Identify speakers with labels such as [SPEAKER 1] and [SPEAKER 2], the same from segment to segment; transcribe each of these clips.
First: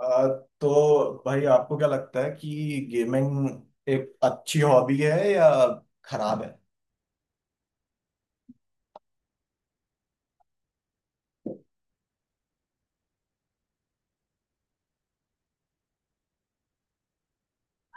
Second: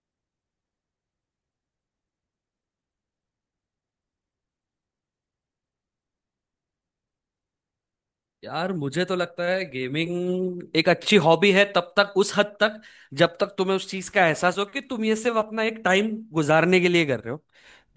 [SPEAKER 1] अ, तो भाई आपको क्या लगता है कि गेमिंग एक अच्छी हॉबी है या खराब है।
[SPEAKER 2] यार मुझे तो लगता है गेमिंग एक अच्छी हॉबी है तब तक, उस हद तक जब तक तुम्हें उस चीज का एहसास हो कि तुम ये सिर्फ अपना एक टाइम गुजारने के लिए कर रहे हो।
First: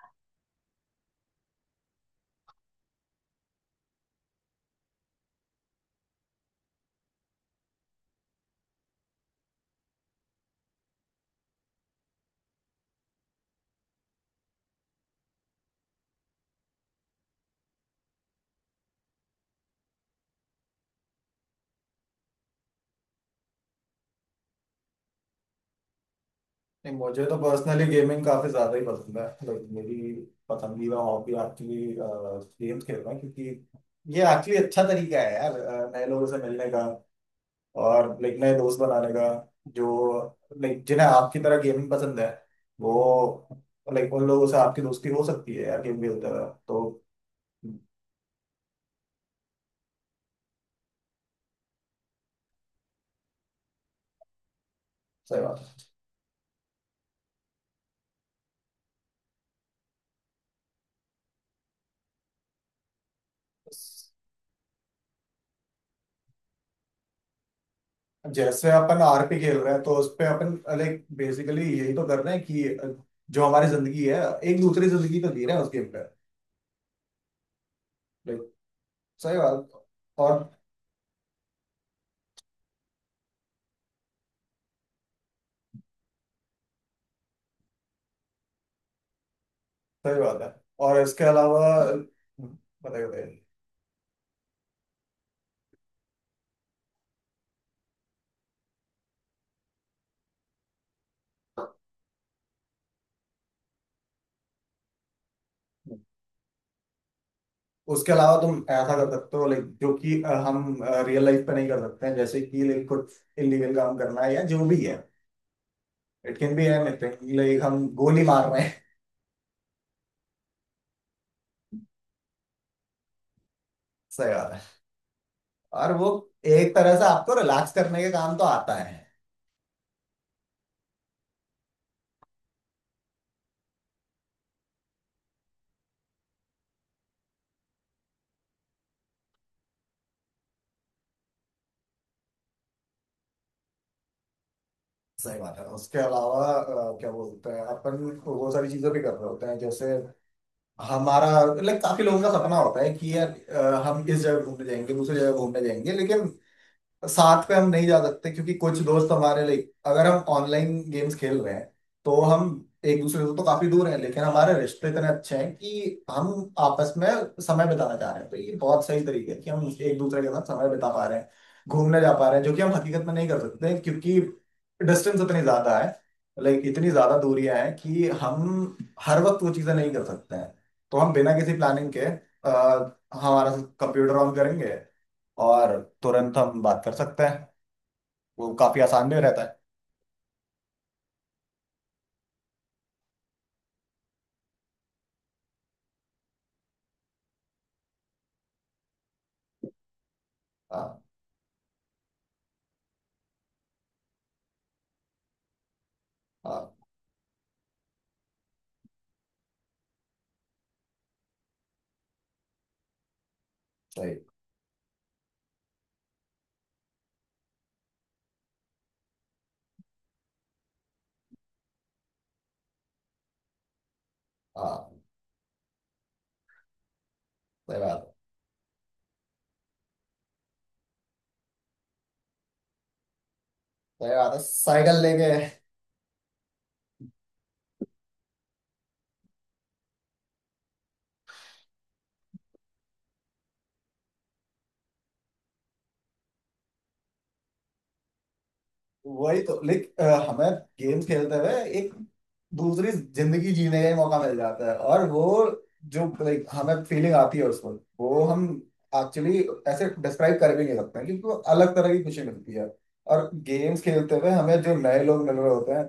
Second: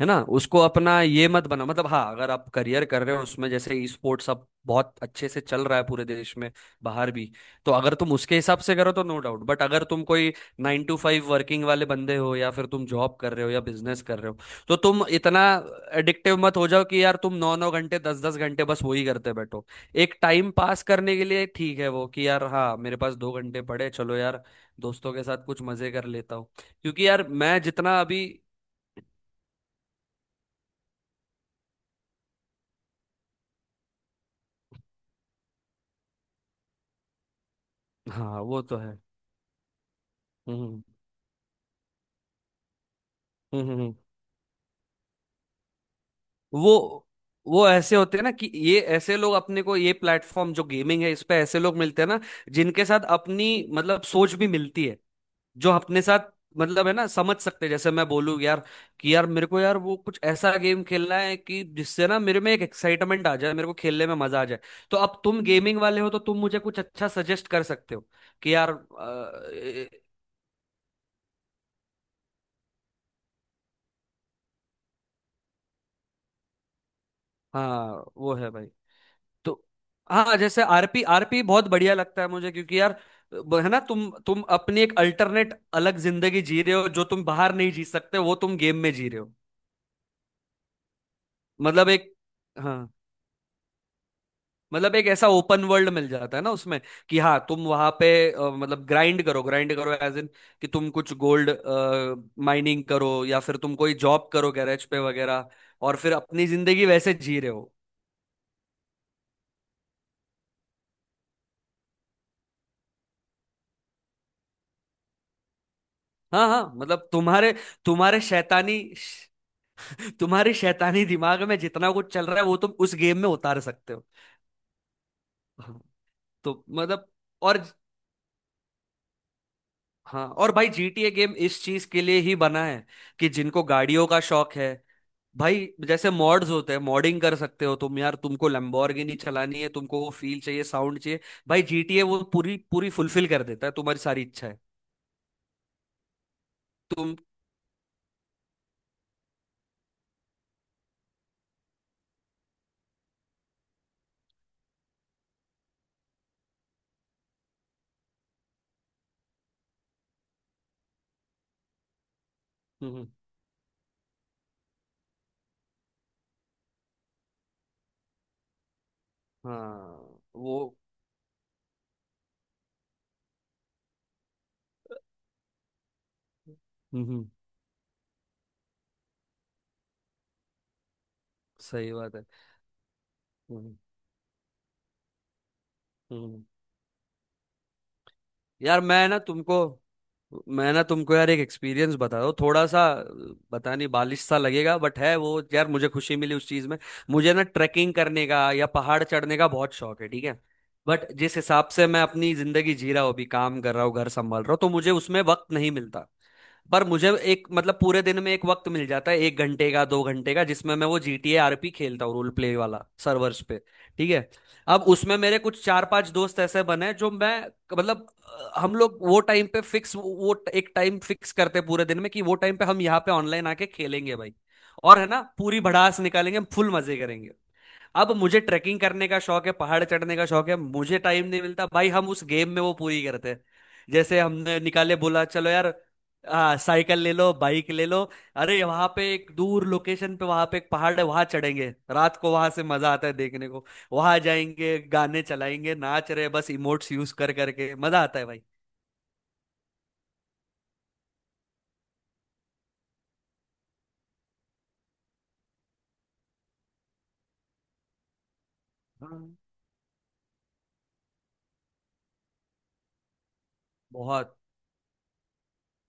[SPEAKER 2] है ना, उसको अपना ये मत बना। मतलब हाँ, अगर आप करियर कर रहे हो उसमें, जैसे ई स्पोर्ट्स अब बहुत अच्छे से चल रहा है पूरे देश में, बाहर भी। तो अगर तुम उसके हिसाब से करो तो नो डाउट। बट अगर तुम कोई नाइन टू फाइव वर्किंग वाले बंदे हो या फिर तुम जॉब कर रहे हो या बिजनेस कर रहे हो, तो तुम इतना एडिक्टिव मत हो जाओ कि यार तुम नौ नौ घंटे, दस दस घंटे बस वही करते बैठो। एक टाइम पास करने के लिए ठीक है वो कि यार हाँ, मेरे पास दो घंटे पड़े, चलो यार दोस्तों के साथ कुछ मजे कर लेता हूँ।
[SPEAKER 1] नहीं,
[SPEAKER 2] क्योंकि
[SPEAKER 1] मुझे
[SPEAKER 2] यार
[SPEAKER 1] तो
[SPEAKER 2] मैं
[SPEAKER 1] पर्सनली
[SPEAKER 2] जितना
[SPEAKER 1] गेमिंग
[SPEAKER 2] अभी।
[SPEAKER 1] काफी ज्यादा ही पसंद है। लाइक मेरी पसंदीदा हॉबी एक्चुअली गेम्स खेलना, क्योंकि ये एक्चुअली अच्छा तरीका है यार नए लोगों से मिलने का और लाइक
[SPEAKER 2] हाँ,
[SPEAKER 1] नए
[SPEAKER 2] वो तो
[SPEAKER 1] दोस्त
[SPEAKER 2] है।
[SPEAKER 1] बनाने का। जो
[SPEAKER 2] हम्म।
[SPEAKER 1] लाइक
[SPEAKER 2] हम्म।
[SPEAKER 1] जिन्हें आपकी तरह गेमिंग पसंद है, वो
[SPEAKER 2] हम्म।
[SPEAKER 1] लाइक उन लोगों से आपकी दोस्ती हो सकती है यार गेम खेलते हुए। तो
[SPEAKER 2] वो वो ऐसे होते हैं ना कि ये ऐसे लोग, अपने को ये प्लेटफॉर्म जो गेमिंग है, इस पे ऐसे लोग मिलते हैं ना जिनके साथ अपनी, मतलब सोच भी मिलती है।
[SPEAKER 1] सही बात
[SPEAKER 2] जो
[SPEAKER 1] है।
[SPEAKER 2] अपने साथ, मतलब है ना, समझ सकते हैं। जैसे मैं बोलूँ यार कि यार मेरे को यार वो कुछ ऐसा गेम खेलना है कि जिससे ना मेरे में एक एक्साइटमेंट आ जाए, मेरे को खेलने में मजा आ जाए। तो अब तुम गेमिंग वाले हो तो तुम मुझे कुछ अच्छा सजेस्ट कर सकते हो कि
[SPEAKER 1] जैसे
[SPEAKER 2] यार।
[SPEAKER 1] अपन आरपी खेल रहे हैं तो उस पे अपन लाइक बेसिकली यही तो कर रहे हैं कि जो हमारी जिंदगी है, एक दूसरी जिंदगी तो जी रहे हैं उस गेम पे।
[SPEAKER 2] हाँ वो है भाई।
[SPEAKER 1] सही
[SPEAKER 2] तो
[SPEAKER 1] बात।
[SPEAKER 2] हाँ,
[SPEAKER 1] और
[SPEAKER 2] जैसे आरपी आरपी बहुत बढ़िया लगता है मुझे, क्योंकि यार है ना, तुम अपनी एक अल्टरनेट अलग जिंदगी जी रहे हो जो तुम बाहर नहीं जी सकते, वो तुम गेम में जी रहे हो।
[SPEAKER 1] सही बात है। और इसके अलावा
[SPEAKER 2] मतलब एक। हाँ,
[SPEAKER 1] बताइए बताइए।
[SPEAKER 2] मतलब एक ऐसा ओपन वर्ल्ड मिल जाता है ना उसमें, कि हाँ तुम वहां पे मतलब ग्राइंड करो, ग्राइंड करो, एज इन कि तुम कुछ गोल्ड माइनिंग करो या फिर तुम कोई जॉब करो, गैरेज पे वगैरह, और फिर अपनी जिंदगी वैसे जी रहे हो।
[SPEAKER 1] उसके अलावा तुम ऐसा कर सकते हो लाइक जो कि हम रियल लाइफ पे नहीं कर सकते हैं। जैसे कि लाइक कुछ इलीगल काम करना है या जो भी है। इट
[SPEAKER 2] हाँ
[SPEAKER 1] कैन बी
[SPEAKER 2] हाँ, मतलब
[SPEAKER 1] एनीथिंग,
[SPEAKER 2] तुम्हारे
[SPEAKER 1] लाइक हम
[SPEAKER 2] तुम्हारे
[SPEAKER 1] गोली मार रहे हैं।
[SPEAKER 2] शैतानी तुम्हारे शैतानी दिमाग में जितना कुछ चल रहा है वो तुम उस गेम में उतार सकते हो।
[SPEAKER 1] सही बात है।
[SPEAKER 2] हाँ,
[SPEAKER 1] और वो
[SPEAKER 2] तो
[SPEAKER 1] एक तरह से
[SPEAKER 2] मतलब।
[SPEAKER 1] आपको
[SPEAKER 2] और
[SPEAKER 1] रिलैक्स करने के काम तो आता है।
[SPEAKER 2] हाँ, और भाई जीटीए गेम इस चीज के लिए ही बना है, कि जिनको गाड़ियों का शौक है, भाई जैसे मॉड्स होते हैं, मॉडिंग कर सकते हो तुम यार, तुमको लैम्बोर्गिनी चलानी है, तुमको वो फील चाहिए, साउंड चाहिए। भाई जीटीए वो पूरी पूरी फुलफिल कर देता है तुम्हारी सारी इच्छा है।
[SPEAKER 1] सही बात है। उसके अलावा क्या
[SPEAKER 2] तुम।
[SPEAKER 1] बोलते हैं अपन, वो सारी चीजें भी कर रहे होते हैं। जैसे हमारा लाइक काफी लोगों का सपना होता है कि यार हम इस जगह घूमने जाएंगे, दूसरी जगह घूमने जाएंगे, लेकिन साथ पे हम नहीं जा सकते, क्योंकि कुछ दोस्त हमारे लाइक अगर हम ऑनलाइन गेम्स खेल रहे हैं तो हम एक
[SPEAKER 2] हम्म,
[SPEAKER 1] दूसरे से तो काफी दूर हैं, लेकिन हमारे रिश्ते इतने अच्छे हैं कि हम आपस में समय बिताना चाह रहे हैं। तो ये बहुत सही तरीका है कि हम एक
[SPEAKER 2] हाँ।
[SPEAKER 1] दूसरे के साथ समय
[SPEAKER 2] वो।
[SPEAKER 1] बिता पा रहे हैं, घूमने जा पा रहे हैं, जो कि हम हकीकत में नहीं कर सकते, क्योंकि डिस्टेंस इतनी ज्यादा है। लाइक इतनी ज्यादा
[SPEAKER 2] हम्म।
[SPEAKER 1] दूरियां हैं कि हम हर वक्त वो चीजें नहीं कर सकते हैं। तो हम बिना किसी प्लानिंग
[SPEAKER 2] सही
[SPEAKER 1] के
[SPEAKER 2] बात है।
[SPEAKER 1] हमारा
[SPEAKER 2] हम्म।
[SPEAKER 1] कंप्यूटर ऑन करेंगे और तुरंत
[SPEAKER 2] हम्म।
[SPEAKER 1] हम बात कर सकते हैं। वो काफी
[SPEAKER 2] यार मैं
[SPEAKER 1] आसान
[SPEAKER 2] ना
[SPEAKER 1] भी रहता
[SPEAKER 2] तुमको
[SPEAKER 1] है।
[SPEAKER 2] मैं ना तुमको यार एक एक्सपीरियंस बता दो थोड़ा सा। पता नहीं बालिश सा लगेगा बट है वो, यार मुझे खुशी मिली उस चीज में। मुझे ना ट्रैकिंग करने का या पहाड़ चढ़ने का बहुत शौक है, ठीक है।
[SPEAKER 1] हाँ
[SPEAKER 2] बट जिस हिसाब से मैं अपनी जिंदगी जी रहा हूँ, अभी काम कर रहा हूँ, घर संभाल रहा हूँ, तो मुझे उसमें वक्त नहीं मिलता।
[SPEAKER 1] हाँ।
[SPEAKER 2] पर मुझे एक, मतलब पूरे दिन में एक वक्त मिल जाता है, एक घंटे का, दो घंटे का, जिसमें मैं वो GTA आरपी खेलता हूँ, रोल प्ले वाला सर्वर्स पे। ठीक
[SPEAKER 1] सही।
[SPEAKER 2] है। अब उसमें मेरे कुछ चार पांच दोस्त ऐसे बने हैं जो मैं, मतलब हम लोग वो टाइम पे फिक्स, एक टाइम फिक्स करते हैं पूरे दिन में, कि वो टाइम पे हम यहाँ पे ऑनलाइन आके खेलेंगे भाई, और
[SPEAKER 1] हाँ,
[SPEAKER 2] है ना, पूरी भड़ास निकालेंगे, हम फुल मजे करेंगे।
[SPEAKER 1] सही बात है।
[SPEAKER 2] अब मुझे ट्रैकिंग करने का शौक है, पहाड़ चढ़ने का शौक है, मुझे टाइम नहीं मिलता भाई, हम उस गेम में वो पूरी करते हैं।
[SPEAKER 1] सही
[SPEAKER 2] जैसे
[SPEAKER 1] बात है,
[SPEAKER 2] हमने निकाले,
[SPEAKER 1] साइकिल
[SPEAKER 2] बोला
[SPEAKER 1] लेके।
[SPEAKER 2] चलो यार, साइकिल ले लो, बाइक ले लो, अरे वहां पे एक दूर लोकेशन पे, वहां पे एक पहाड़ है, वहां चढ़ेंगे रात को, वहां से मजा आता है देखने को, वहां जाएंगे, गाने चलाएंगे, नाच रहे बस, इमोट्स यूज कर करके मजा आता है भाई।
[SPEAKER 1] वही तो लाइक हमें गेम खेलते हुए एक दूसरी जिंदगी जीने का ही मौका मिल जाता है। और वो जो लाइक हमें फीलिंग आती है उसको वो हम
[SPEAKER 2] हाँ।
[SPEAKER 1] एक्चुअली ऐसे डिस्क्राइब कर भी नहीं सकते हैं, क्योंकि वो अलग तरह की खुशी मिलती है। और गेम्स खेलते हुए
[SPEAKER 2] बहुत।
[SPEAKER 1] हमें जो नए लोग मिल रहे होते हैं,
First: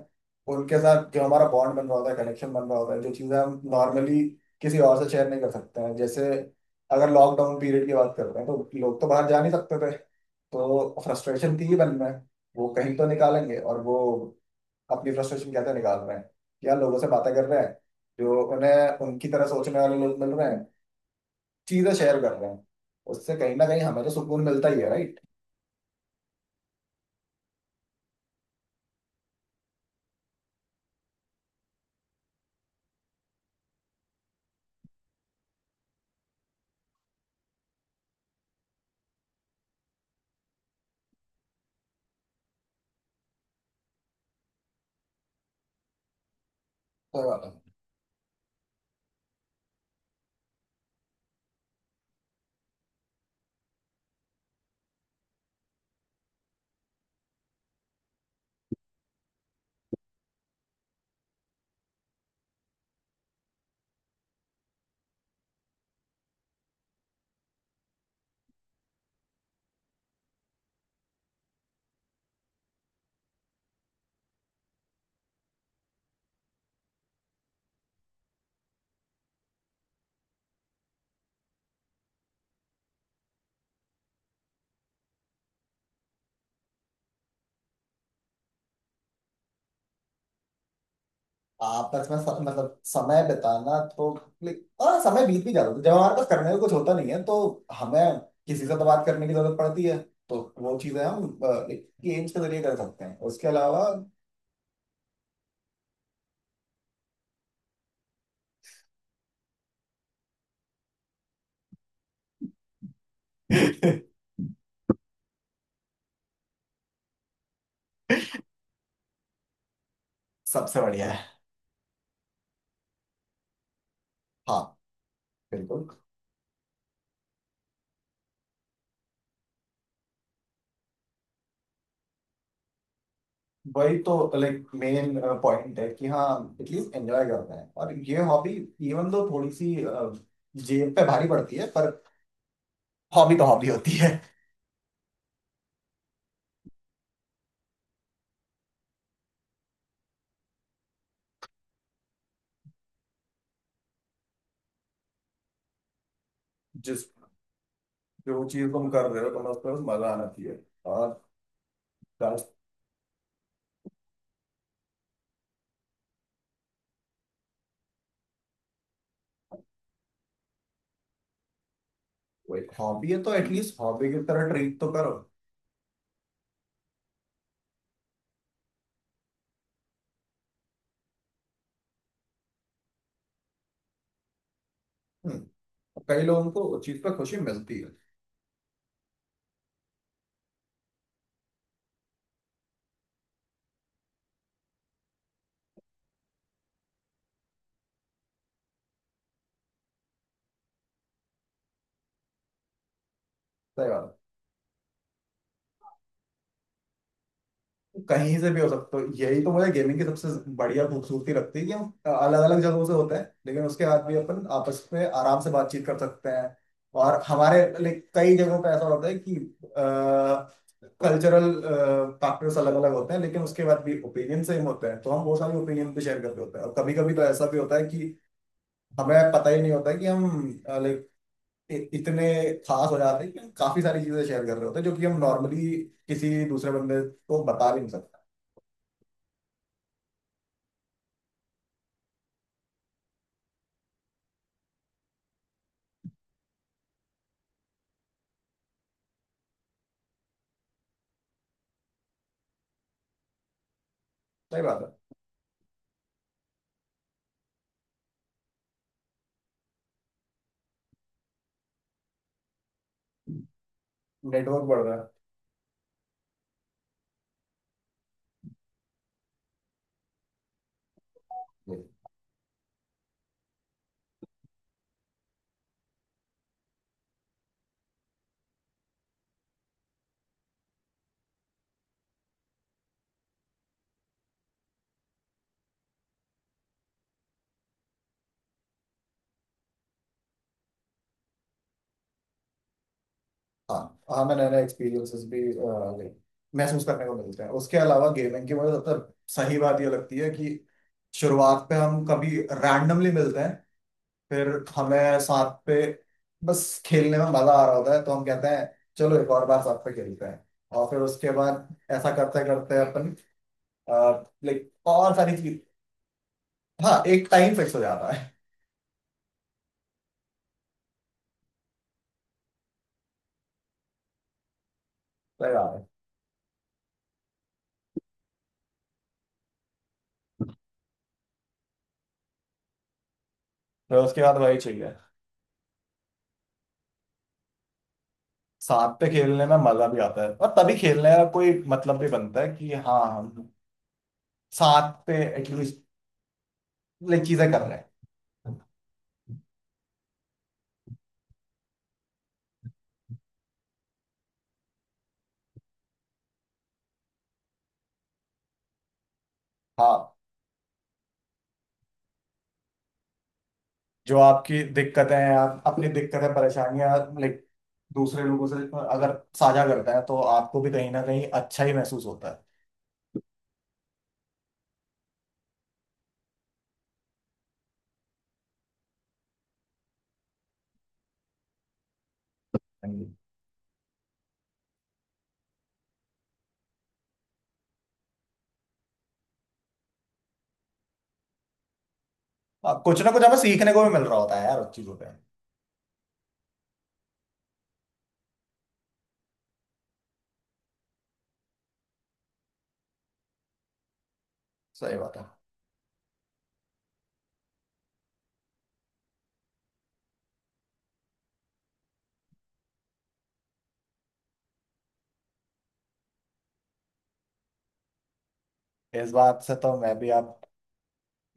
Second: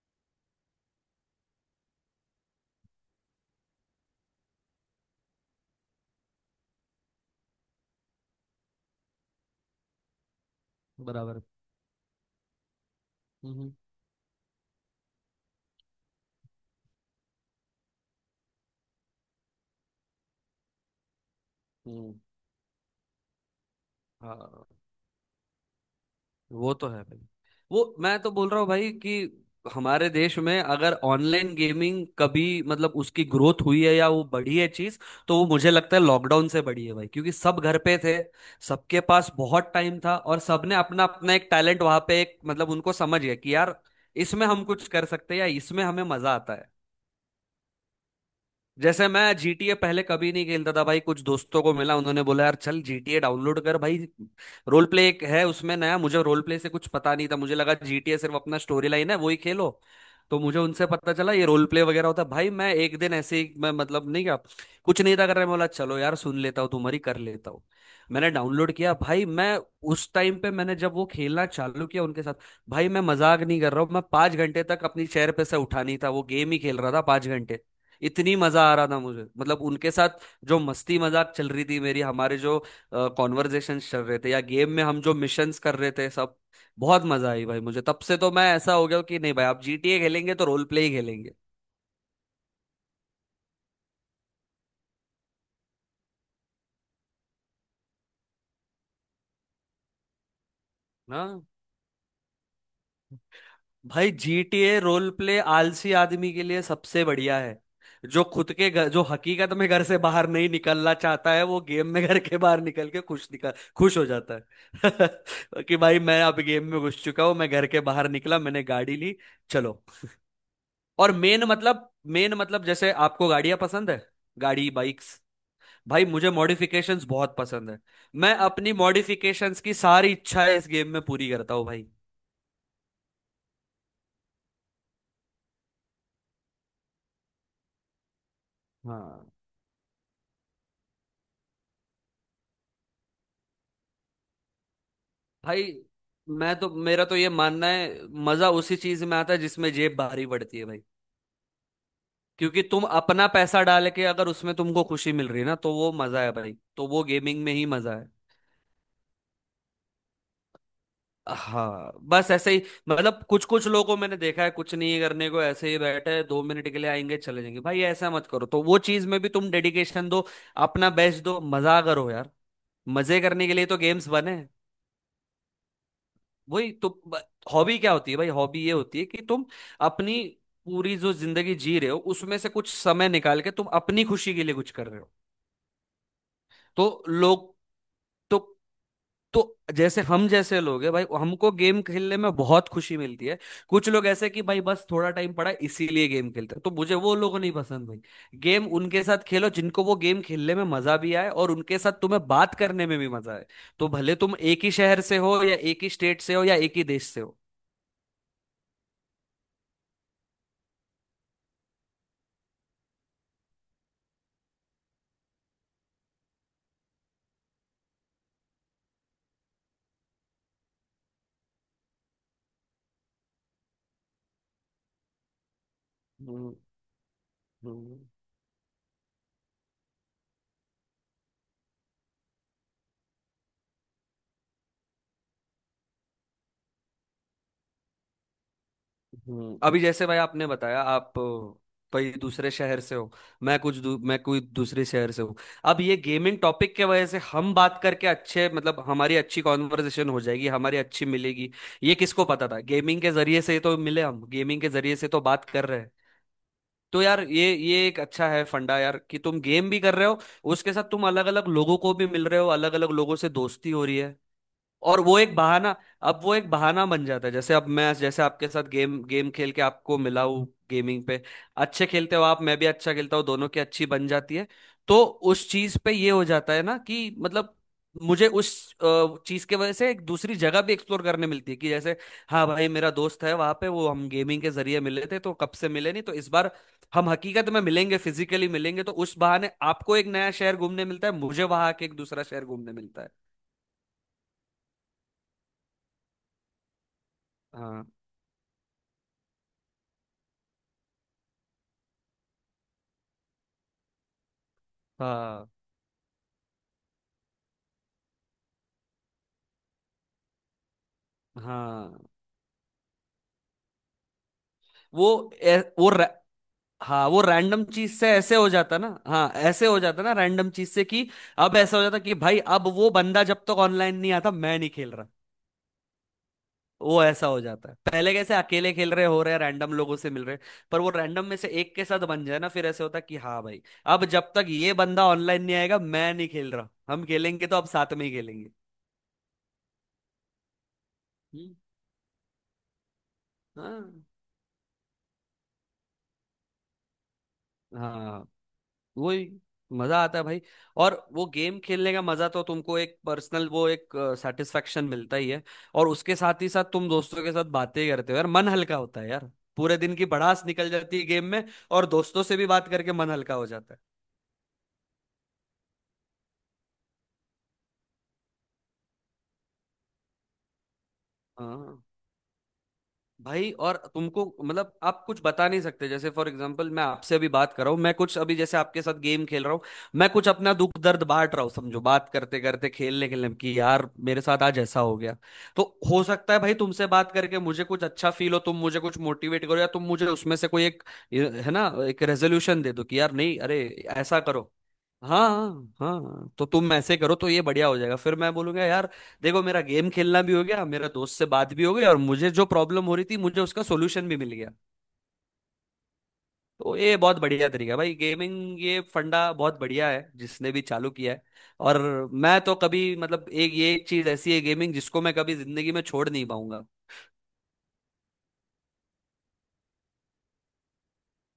[SPEAKER 1] उनके साथ जो हमारा बॉन्ड बन रहा होता है, कनेक्शन बन रहा होता है, जो चीज़ें हम नॉर्मली किसी और से शेयर नहीं कर सकते हैं। जैसे अगर लॉकडाउन पीरियड की बात करते हैं तो लोग तो बाहर जा नहीं सकते थे। तो
[SPEAKER 2] बराबर।
[SPEAKER 1] फ्रस्ट्रेशन थी ही मन में। वो कहीं तो निकालेंगे।
[SPEAKER 2] हम्म।
[SPEAKER 1] और वो अपनी फ्रस्ट्रेशन कैसे निकाल रहे हैं, या लोगों से बातें कर रहे हैं, जो उन्हें उनकी तरह सोचने वाले लोग मिल रहे हैं, चीजें
[SPEAKER 2] हम्म,
[SPEAKER 1] शेयर कर रहे हैं। उससे कहीं ना कहीं हमें तो सुकून
[SPEAKER 2] हाँ
[SPEAKER 1] मिलता ही है, राइट।
[SPEAKER 2] वो तो है भाई। वो मैं तो बोल रहा हूँ भाई कि हमारे देश में अगर ऑनलाइन गेमिंग कभी, मतलब उसकी ग्रोथ हुई है या वो बढ़ी है चीज, तो वो मुझे लगता है लॉकडाउन से बढ़ी है भाई, क्योंकि सब घर पे थे, सबके पास बहुत टाइम था, और सबने अपना अपना एक टैलेंट वहां पे, एक मतलब उनको समझ गया कि यार इसमें हम कुछ कर सकते हैं या इसमें हमें मजा आता है।
[SPEAKER 1] सही बात है।
[SPEAKER 2] जैसे मैं जीटीए पहले कभी नहीं खेलता था भाई, कुछ दोस्तों को मिला, उन्होंने बोला यार चल जीटीए डाउनलोड कर भाई, रोल प्ले एक है उसमें, नया मुझे, रोल प्ले से कुछ पता नहीं था, मुझे लगा जीटीए सिर्फ अपना स्टोरी लाइन है, वही खेलो। तो मुझे उनसे पता चला ये रोल प्ले वगैरह होता है भाई, मैं एक दिन ऐसे ही, मैं मतलब नहीं, क्या कुछ नहीं था कर रहा मैं, बोला चलो यार सुन लेता हूँ तुम्हारी, कर लेता हूँ। मैंने डाउनलोड किया भाई, मैं उस टाइम पे मैंने जब वो खेलना चालू किया उनके साथ, भाई मैं मजाक नहीं कर रहा हूँ, मैं पांच घंटे तक अपनी चेयर पे से उठा नहीं था, वो गेम ही खेल रहा था पांच घंटे। इतनी मजा आ रहा था मुझे, मतलब उनके साथ जो मस्ती मजाक चल रही थी मेरी, हमारे जो कॉन्वर्जेशन चल रहे थे, या गेम में हम जो मिशंस कर रहे थे, सब बहुत मजा आई भाई मुझे, तब से तो मैं ऐसा हो गया हूँ कि नहीं भाई, आप जीटीए खेलेंगे तो रोल प्ले ही खेलेंगे।
[SPEAKER 1] आपस में मतलब समय बिताना तो like, हाँ समय बीत भी जाता है जब हमारे पास करने को कुछ होता नहीं है। तो हमें किसी से तो बात करने की जरूरत पड़ती है। तो वो चीजें
[SPEAKER 2] ना।
[SPEAKER 1] हम गेम्स के जरिए कर सकते हैं। उसके अलावा
[SPEAKER 2] भाई जीटीए रोल प्ले आलसी आदमी के लिए सबसे बढ़िया है। जो खुद के घर, जो हकीकत में घर से बाहर नहीं निकलना चाहता है, वो गेम में घर के बाहर निकल के खुश, निकल खुश हो जाता है कि भाई मैं अब गेम में घुस चुका हूँ, मैं घर के बाहर निकला, मैंने गाड़ी ली, चलो।
[SPEAKER 1] सबसे बढ़िया
[SPEAKER 2] और
[SPEAKER 1] है।
[SPEAKER 2] मेन मतलब, मेन मतलब जैसे आपको गाड़ियां पसंद है,
[SPEAKER 1] हाँ
[SPEAKER 2] गाड़ी, बाइक्स।
[SPEAKER 1] बिल्कुल।
[SPEAKER 2] भाई मुझे मॉडिफिकेशंस बहुत पसंद है, मैं अपनी मॉडिफिकेशंस की सारी इच्छाएं इस गेम में पूरी करता हूँ भाई।
[SPEAKER 1] वही तो लाइक मेन पॉइंट है कि हाँ, एटलीस्ट एंजॉय करते हैं। और ये हॉबी इवन
[SPEAKER 2] हाँ।
[SPEAKER 1] दो थोड़ी सी जेब पे भारी पड़ती है, पर हॉबी तो हॉबी होती है।
[SPEAKER 2] भाई मैं तो, मेरा तो ये मानना है, मजा उसी चीज में आता है जिसमें जेब भारी पड़ती है भाई, क्योंकि तुम अपना पैसा डाल के अगर उसमें तुमको खुशी मिल रही है ना, तो वो मजा है भाई, तो वो
[SPEAKER 1] जिस
[SPEAKER 2] गेमिंग में ही मजा है।
[SPEAKER 1] जो चीज तुम कर रहे हो, तुम्हें उस पर मजा आना चाहिए। और
[SPEAKER 2] हाँ, बस ऐसे
[SPEAKER 1] बस
[SPEAKER 2] ही, मतलब कुछ कुछ लोगों को मैंने देखा है कुछ नहीं करने को ऐसे ही बैठे, दो मिनट के लिए आएंगे चले जाएंगे, भाई ऐसा मत करो, तो वो चीज में भी तुम डेडिकेशन दो, अपना बेस्ट दो, मजा करो यार।
[SPEAKER 1] वो एक हॉबी है
[SPEAKER 2] मजे
[SPEAKER 1] तो
[SPEAKER 2] करने के लिए तो
[SPEAKER 1] एटलीस्ट
[SPEAKER 2] गेम्स
[SPEAKER 1] हॉबी की
[SPEAKER 2] बने।
[SPEAKER 1] तरह ट्रीट तो करो।
[SPEAKER 2] वही तो। हॉबी क्या होती है भाई, हॉबी ये होती है कि तुम अपनी पूरी जो जिंदगी जी रहे हो उसमें से कुछ समय निकाल के तुम अपनी खुशी के लिए कुछ कर रहे हो।
[SPEAKER 1] हम्म। कई लोगों को उस चीज
[SPEAKER 2] तो
[SPEAKER 1] पर खुशी
[SPEAKER 2] लोग,
[SPEAKER 1] मिलती है।
[SPEAKER 2] तो तो जैसे हम जैसे लोग हैं भाई, हमको गेम खेलने में बहुत खुशी मिलती है। कुछ लोग ऐसे कि भाई बस थोड़ा टाइम पड़ा है, इसीलिए गेम खेलते हैं, तो मुझे वो लोग नहीं पसंद भाई। गेम उनके साथ खेलो जिनको वो गेम खेलने में मजा भी आए, और उनके साथ तुम्हें बात करने में भी मजा आए। तो
[SPEAKER 1] सही बात
[SPEAKER 2] भले
[SPEAKER 1] है।
[SPEAKER 2] तुम एक ही शहर से हो या एक ही स्टेट से हो या एक ही देश से हो।
[SPEAKER 1] कहीं से भी हो सकते हो, यही तो मुझे गेमिंग की सबसे बढ़िया खूबसूरती लगती है कि हम अलग अलग जगहों से होते हैं, लेकिन उसके बाद भी अपन आपस में आराम से बातचीत कर सकते हैं। और हमारे लाइक कई जगहों पे ऐसा होता है कि कल्चरल फैक्टर्स अलग अलग होते हैं, लेकिन उसके बाद भी ओपिनियन सेम होते हैं। तो हम वो सारे ओपिनियन भी शेयर करते
[SPEAKER 2] हम्म,
[SPEAKER 1] होते हैं। और कभी कभी तो ऐसा भी होता है
[SPEAKER 2] हम्म।
[SPEAKER 1] कि हमें पता ही नहीं होता कि हम लाइक इतने खास हो जाते हैं कि हम काफी सारी चीजें शेयर कर रहे होते हैं, जो कि हम नॉर्मली किसी दूसरे बंदे को बता भी नहीं सकते।
[SPEAKER 2] अभी जैसे भाई आपने बताया आप कोई दूसरे शहर से हो, मैं मैं कोई दूसरे शहर से हूँ, अब ये गेमिंग टॉपिक के वजह से हम बात करके अच्छे, मतलब हमारी अच्छी कॉन्वर्सेशन हो जाएगी, हमारी अच्छी मिलेगी। ये किसको पता था, गेमिंग के जरिए से तो मिले हम,
[SPEAKER 1] सही
[SPEAKER 2] गेमिंग के
[SPEAKER 1] बात है।
[SPEAKER 2] जरिए से तो बात कर रहे हैं। तो यार ये एक अच्छा है फंडा यार, कि तुम गेम भी कर रहे हो, उसके साथ तुम अलग अलग लोगों को भी मिल रहे हो, अलग अलग लोगों से दोस्ती हो रही है,
[SPEAKER 1] नेटवर्क बढ़
[SPEAKER 2] और
[SPEAKER 1] रहा
[SPEAKER 2] वो एक बहाना अब वो एक बहाना बन जाता है, जैसे अब मैं जैसे आपके साथ गेम गेम खेल के आपको मिला हूँ गेमिंग पे,
[SPEAKER 1] है।
[SPEAKER 2] अच्छे खेलते हो आप, मैं भी अच्छा खेलता हूँ, दोनों की अच्छी बन जाती है। तो उस चीज पे ये हो जाता है ना, कि मतलब मुझे उस चीज के वजह से एक दूसरी जगह भी एक्सप्लोर करने मिलती है, कि जैसे हाँ भाई मेरा दोस्त है वहां पे, वो हम गेमिंग के जरिए मिले थे, तो कब से मिले नहीं, तो इस बार हम हकीकत में मिलेंगे, फिजिकली मिलेंगे, तो उस बहाने आपको एक नया शहर घूमने मिलता है, मुझे वहां के, एक दूसरा शहर घूमने मिलता है।
[SPEAKER 1] हाँ हाँ, मैं नए नए एक्सपीरियंसेस भी like, महसूस करने को मिलते हैं। उसके
[SPEAKER 2] हाँ,
[SPEAKER 1] अलावा गेमिंग की मुझे सबसे सही बात ये लगती है कि शुरुआत पे हम कभी रैंडमली मिलते हैं। फिर हमें
[SPEAKER 2] हाँ,
[SPEAKER 1] साथ पे बस खेलने में मजा आ रहा होता है तो हम कहते हैं चलो एक और बार साथ पे खेलते हैं। और फिर उसके बाद
[SPEAKER 2] हाँ।
[SPEAKER 1] ऐसा करते करते अपन लाइक
[SPEAKER 2] वो।
[SPEAKER 1] और सारी
[SPEAKER 2] ए,
[SPEAKER 1] चीज।
[SPEAKER 2] वो रै-
[SPEAKER 1] हाँ,
[SPEAKER 2] हाँ वो
[SPEAKER 1] एक टाइम
[SPEAKER 2] रैंडम
[SPEAKER 1] फिक्स हो
[SPEAKER 2] चीज से
[SPEAKER 1] जाता है।
[SPEAKER 2] ऐसे हो जाता ना, हाँ ऐसे हो जाता ना रैंडम चीज से, कि अब ऐसा हो जाता कि भाई अब वो बंदा जब तक ऑनलाइन नहीं आता, मैं नहीं खेल रहा।
[SPEAKER 1] सही बात है।
[SPEAKER 2] वो ऐसा हो जाता है, पहले कैसे अकेले खेल रहे हो रहे, रैंडम लोगों से मिल रहे, पर वो रैंडम में से एक के साथ बन जाए ना, फिर ऐसे होता कि हाँ भाई,
[SPEAKER 1] फिर
[SPEAKER 2] अब
[SPEAKER 1] उसके
[SPEAKER 2] जब
[SPEAKER 1] बाद
[SPEAKER 2] तक
[SPEAKER 1] वही
[SPEAKER 2] ये
[SPEAKER 1] चाहिए।
[SPEAKER 2] बंदा ऑनलाइन नहीं आएगा मैं नहीं खेल रहा, हम खेलेंगे तो अब साथ में ही खेलेंगे।
[SPEAKER 1] साथ पे खेलने में मजा भी आता है और तभी खेलने का कोई
[SPEAKER 2] हम्म,
[SPEAKER 1] मतलब भी बनता है कि हाँ हम
[SPEAKER 2] हाँ,
[SPEAKER 1] साथ पे एटलीस्ट लाइक चीजें कर रहे
[SPEAKER 2] हाँ।
[SPEAKER 1] हैं।
[SPEAKER 2] वही मजा आता है भाई। और वो गेम खेलने का मजा तो तुमको एक पर्सनल वो एक सेटिस्फेक्शन मिलता ही है, और उसके साथ ही साथ तुम दोस्तों के साथ बातें करते हो यार, मन हल्का होता है यार, पूरे दिन की
[SPEAKER 1] हाँ,
[SPEAKER 2] भड़ास निकल जाती है गेम में, और दोस्तों से भी बात करके मन हल्का हो जाता है।
[SPEAKER 1] जो आपकी दिक्कतें हैं, आप अपनी दिक्कतें परेशानियां लाइक दूसरे लोगों से अगर साझा करते हैं तो आपको भी कहीं ना कहीं अच्छा ही
[SPEAKER 2] हाँ।
[SPEAKER 1] महसूस होता है।
[SPEAKER 2] भाई और तुमको, मतलब आप कुछ बता नहीं सकते, जैसे फॉर एग्जांपल मैं आपसे अभी बात कर रहा हूँ, मैं कुछ अभी जैसे आपके साथ गेम खेल रहा हूँ, मैं कुछ अपना दुख दर्द बांट रहा हूँ, समझो बात करते करते, खेलने खेलने में कि यार मेरे साथ आज ऐसा हो गया, तो हो सकता है भाई तुमसे बात करके मुझे कुछ अच्छा फील हो, तुम मुझे कुछ मोटिवेट करो, या तुम मुझे उसमें से कोई एक, ये है ना, एक रेजोल्यूशन दे
[SPEAKER 1] हाँ,
[SPEAKER 2] दो कि
[SPEAKER 1] कुछ ना
[SPEAKER 2] यार
[SPEAKER 1] कुछ हमें
[SPEAKER 2] नहीं अरे
[SPEAKER 1] सीखने को भी मिल रहा
[SPEAKER 2] ऐसा
[SPEAKER 1] होता है
[SPEAKER 2] करो।
[SPEAKER 1] यार उस चीजों पे।
[SPEAKER 2] हाँ हाँ, तो तुम ऐसे करो तो ये बढ़िया हो जाएगा, फिर मैं बोलूंगा यार देखो, मेरा गेम खेलना भी हो गया, मेरा दोस्त से बात भी हो गई, और मुझे जो प्रॉब्लम हो रही थी मुझे उसका सोल्यूशन भी मिल गया।
[SPEAKER 1] सही बात है।
[SPEAKER 2] तो ये बहुत बढ़िया तरीका है भाई गेमिंग, ये फंडा बहुत बढ़िया है जिसने भी चालू किया है। और मैं तो कभी, मतलब एक ये एक चीज ऐसी है गेमिंग जिसको मैं कभी जिंदगी में छोड़ नहीं पाऊंगा।
[SPEAKER 1] इस बात से तो मैं भी आप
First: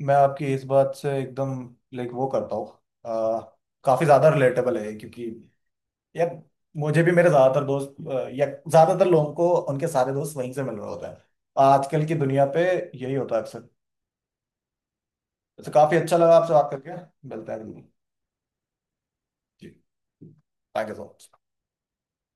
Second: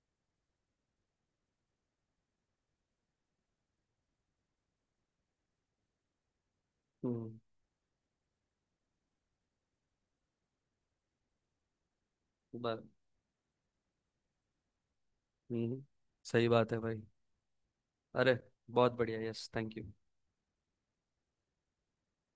[SPEAKER 1] मैं आपकी इस बात से एकदम लाइक वो करता हूँ। अ, काफी ज्यादा रिलेटेबल है ये, क्योंकि यार मुझे भी मेरे
[SPEAKER 2] हम्म।
[SPEAKER 1] ज्यादातर दोस्त या ज्यादातर लोगों को उनके सारे दोस्त वहीं से मिल रहे होते हैं। आजकल की दुनिया पे
[SPEAKER 2] बस।
[SPEAKER 1] यही होता है अक्सर। तो
[SPEAKER 2] हम्म।
[SPEAKER 1] काफी अच्छा लगा
[SPEAKER 2] सही
[SPEAKER 1] आपसे बात
[SPEAKER 2] बात है
[SPEAKER 1] करके।
[SPEAKER 2] भाई।
[SPEAKER 1] मिलते हैं।
[SPEAKER 2] अरे बहुत बढ़िया, यस
[SPEAKER 1] जी,
[SPEAKER 2] thank you.
[SPEAKER 1] Thank you so much.